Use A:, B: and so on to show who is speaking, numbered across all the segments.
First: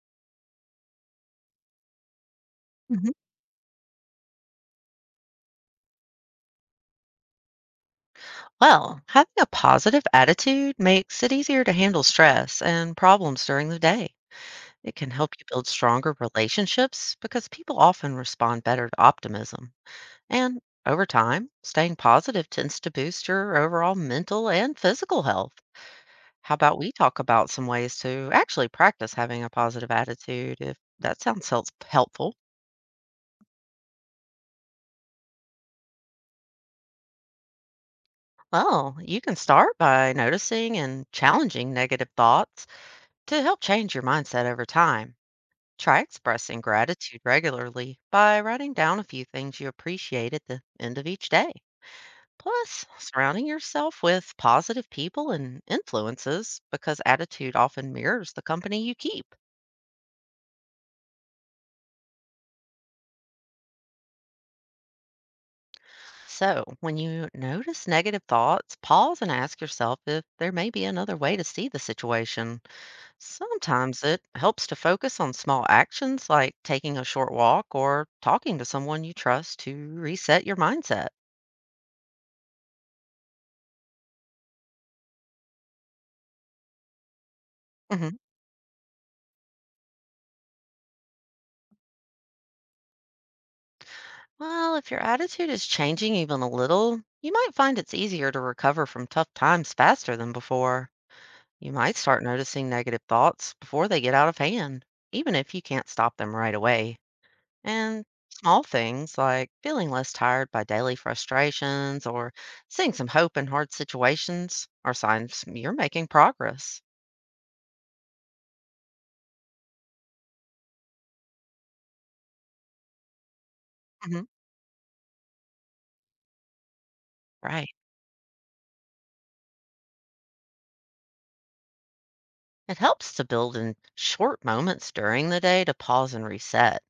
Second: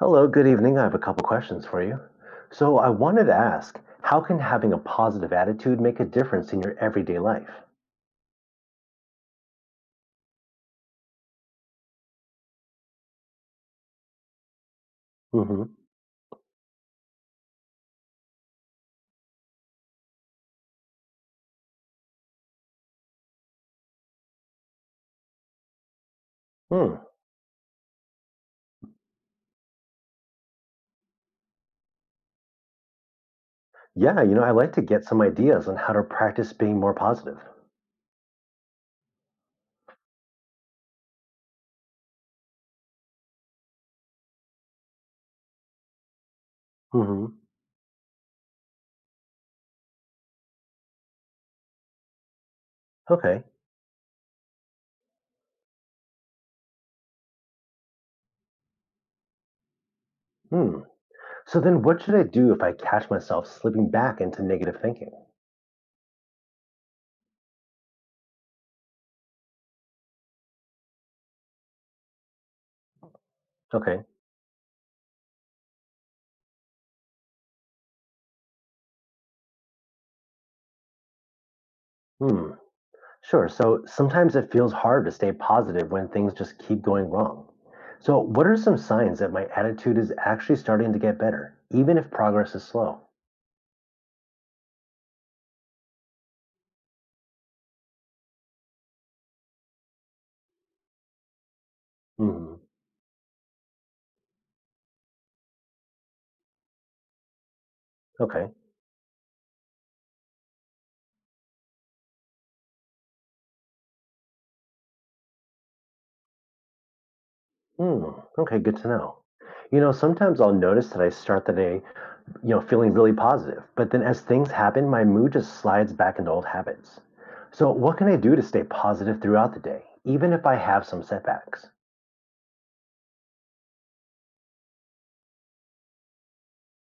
A: Hello, good evening. I have a couple questions for you. So, I
B: Mhm.
A: wanted to ask, how can having a positive attitude make a difference in your everyday life?
B: Well, having a positive attitude makes it easier to handle stress and problems during the day. It can help you build
A: Hmm.
B: stronger relationships because people often respond better to optimism. And over time, staying positive tends to boost your overall mental and physical health. How about we
A: Hmm.
B: talk about some ways to actually practice having a positive attitude if that sounds helpful?
A: Yeah, I like to get some ideas on how to practice being more positive.
B: Well, you can start by noticing and challenging negative thoughts to help change your mindset over time. Try expressing gratitude
A: Hmm.
B: regularly by writing down a few things you appreciate at the end of each day. Plus,
A: Okay.
B: surrounding yourself with positive people and influences because attitude often mirrors the company you keep.
A: Hmm. So then, what should I do if I catch myself slipping back into negative thinking?
B: So, when you notice negative thoughts, pause and ask yourself if there may be another way to see the situation. Sometimes
A: Okay.
B: it helps to focus on small actions like taking a short walk or talking to someone you trust to reset your mindset.
A: Hmm. Sure. So sometimes it feels hard to stay positive when things just keep going wrong.
B: Mhm.
A: So, what are some signs that my attitude is actually starting to get better, even if progress is slow?
B: Well, if your attitude is changing even a little, you might find it's easier to recover from tough times faster than before. You might start
A: Mhm.
B: noticing negative thoughts before they get out of hand, even if you can't stop them right away. And
A: Okay.
B: small things like feeling less tired by daily frustrations or seeing some hope in hard situations are signs you're making progress.
A: Mm, okay, good to know. Sometimes I'll notice that I start the day, feeling really positive, but then as
B: Hmm.
A: things happen, my mood just slides back into old habits.
B: Right.
A: So, what can I do to stay positive throughout the day, even if I have some setbacks?
B: It helps to build in short moments during the day to pause and reset.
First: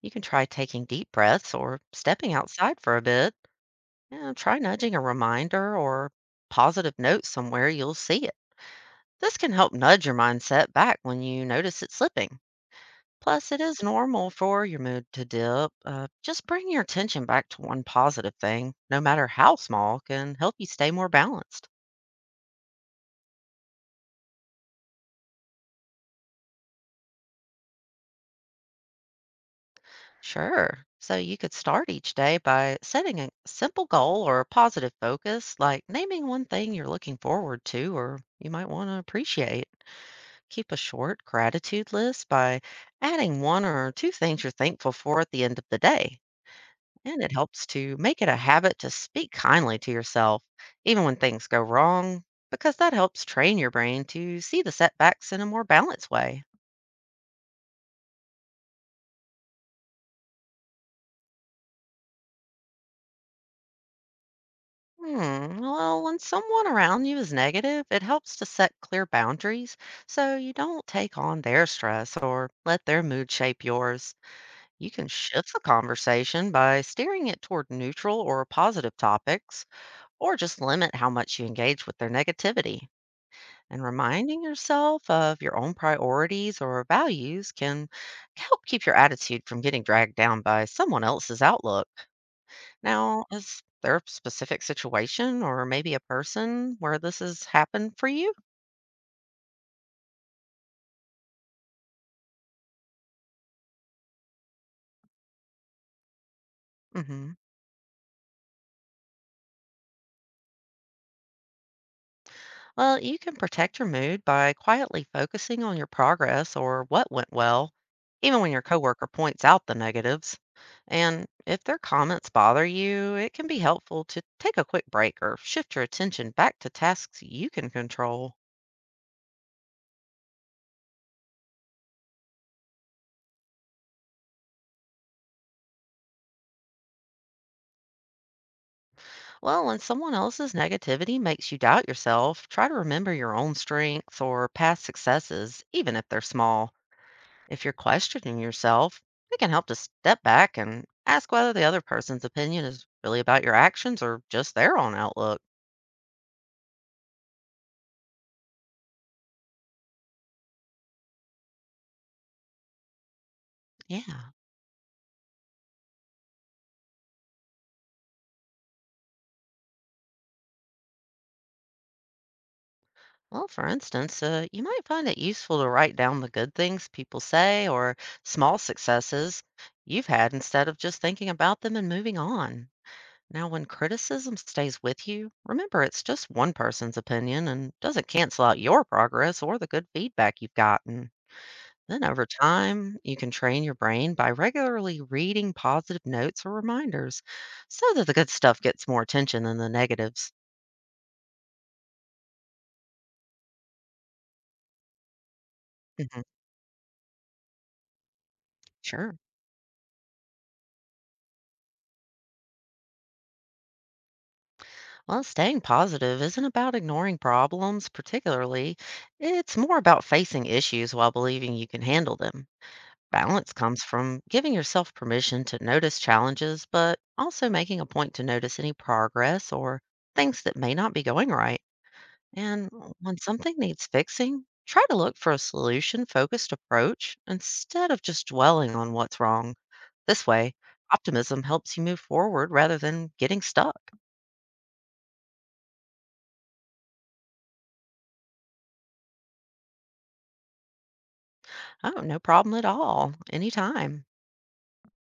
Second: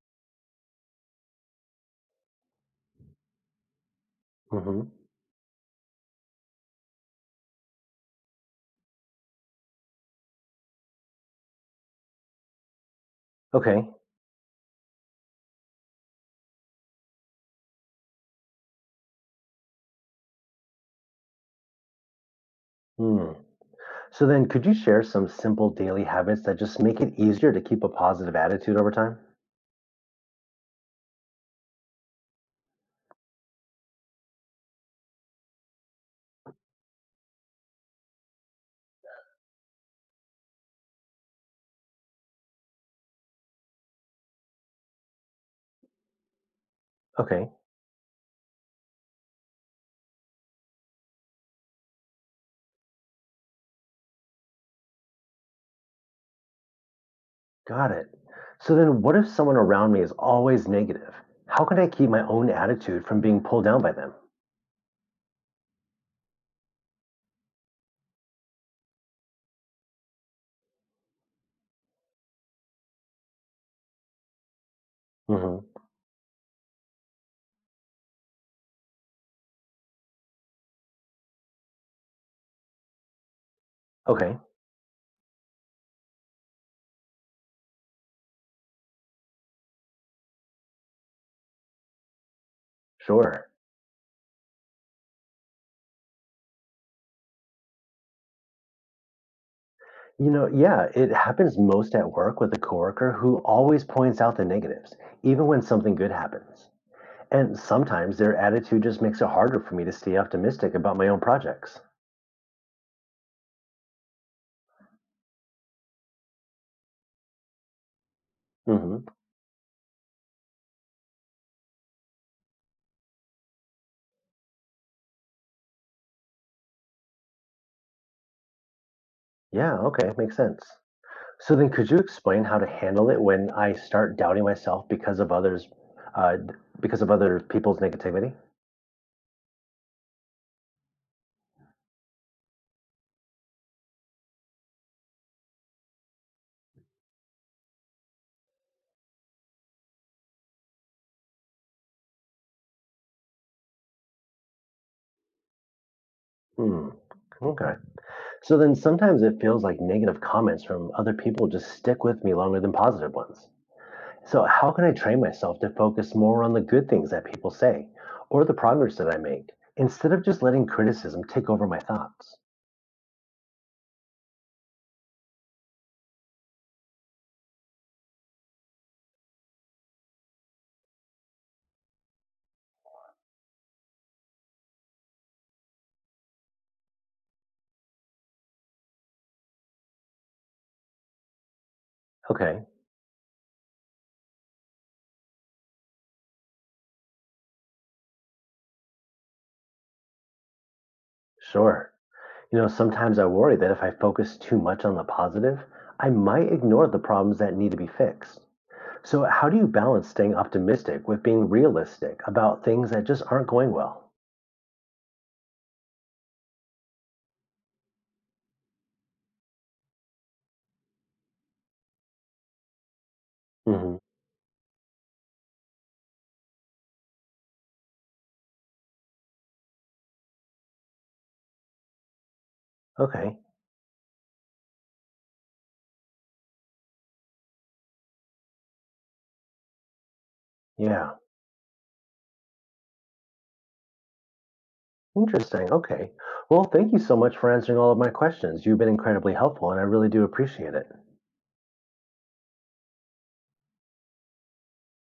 B: You can try taking deep breaths or stepping outside for a bit. And try
A: Hmm.
B: nudging a reminder or positive note somewhere you'll see it. This can help nudge your mindset back when you notice it slipping. Plus, it is
A: Okay.
B: normal for your mood to dip. Just bring your attention back to one positive thing, no matter how small, can help you stay more balanced.
A: Hmm. So then, could you share some simple daily habits that just make it easier to keep a positive attitude over time?
B: Sure. So you could start each day by setting a simple goal or a positive focus, like naming one thing you're looking forward to or you might want to appreciate. Keep a short gratitude list by adding one or two things you're thankful for at the end of the day. And it
A: Okay,
B: helps to make it a habit to speak kindly to yourself, even when things go wrong, because that helps train your brain to see the setbacks in a more balanced way.
A: got it. So then, what if someone around me is always negative? How can I keep my own attitude from being pulled down by them?
B: Hmm, well, when someone around you is negative, it helps to set clear boundaries so you don't take on their stress or let their mood shape yours. You can shift the
A: Mhm.
B: conversation by steering it toward neutral or positive topics, or just limit how much you engage with their negativity. And
A: Okay,
B: reminding yourself of your own priorities or values can help keep your attitude from getting dragged down by someone else's outlook. Now,
A: sure.
B: is there a specific situation or maybe a person where this has happened for you?
A: Yeah, it happens most at work with a coworker who always points out the negatives, even when something good happens.
B: Hmm.
A: And sometimes their attitude just makes it harder for me to stay optimistic about my own projects.
B: Well, you can protect your mood by quietly focusing on your progress or what went well, even when your coworker
A: Hmm.
B: points out the negatives. And if their comments bother you, it can be helpful to take a quick break or shift your attention back to tasks you can control.
A: Yeah, okay, makes sense. So then, could you explain how to handle it when I start doubting myself because of others, uh, d- because of other people's negativity?
B: Well, when someone else's negativity makes you doubt yourself, try to remember your own strengths or past successes, even if they're small. If you're questioning yourself, it can help to step back and ask whether the other person's opinion is really about your actions or just their own outlook.
A: Hmm. Okay. So then sometimes it feels like negative comments from other people just stick with me longer than positive ones.
B: Yeah.
A: So, how can I train myself to focus more on the good things that people say or the progress that I make instead of just letting criticism take over my thoughts?
B: Well, for instance, you might find it useful to write down the good things people say or small successes you've had instead of just thinking about them and moving on. Now, when criticism stays with you, remember it's just one person's opinion and doesn't cancel out your progress or the good feedback you've gotten. Then over
A: Okay,
B: time, you can train your brain by regularly reading positive notes or reminders so that the good stuff gets more attention than the negatives.
A: sure. Sometimes I worry that if I focus too much on the positive, I
B: Mhm.
A: might ignore the problems that need to be fixed.
B: Sure.
A: So, how do you balance staying optimistic with being realistic about things that just aren't going well?
B: Well, staying positive isn't about ignoring problems, particularly. It's more about facing issues while believing you can handle them. Balance comes
A: Hmm.
B: from giving yourself permission to notice challenges, but also making a point to notice any progress or things that may not be going right. And when
A: Okay,
B: something needs fixing, try to look for a solution focused approach instead of just dwelling on what's wrong. This way,
A: yeah.
B: optimism helps you move forward rather than getting stuck.
A: Interesting, okay. Well, thank you so much for answering all of my questions. You've been incredibly helpful, and I really do appreciate it.
B: Oh, no problem at all. Anytime.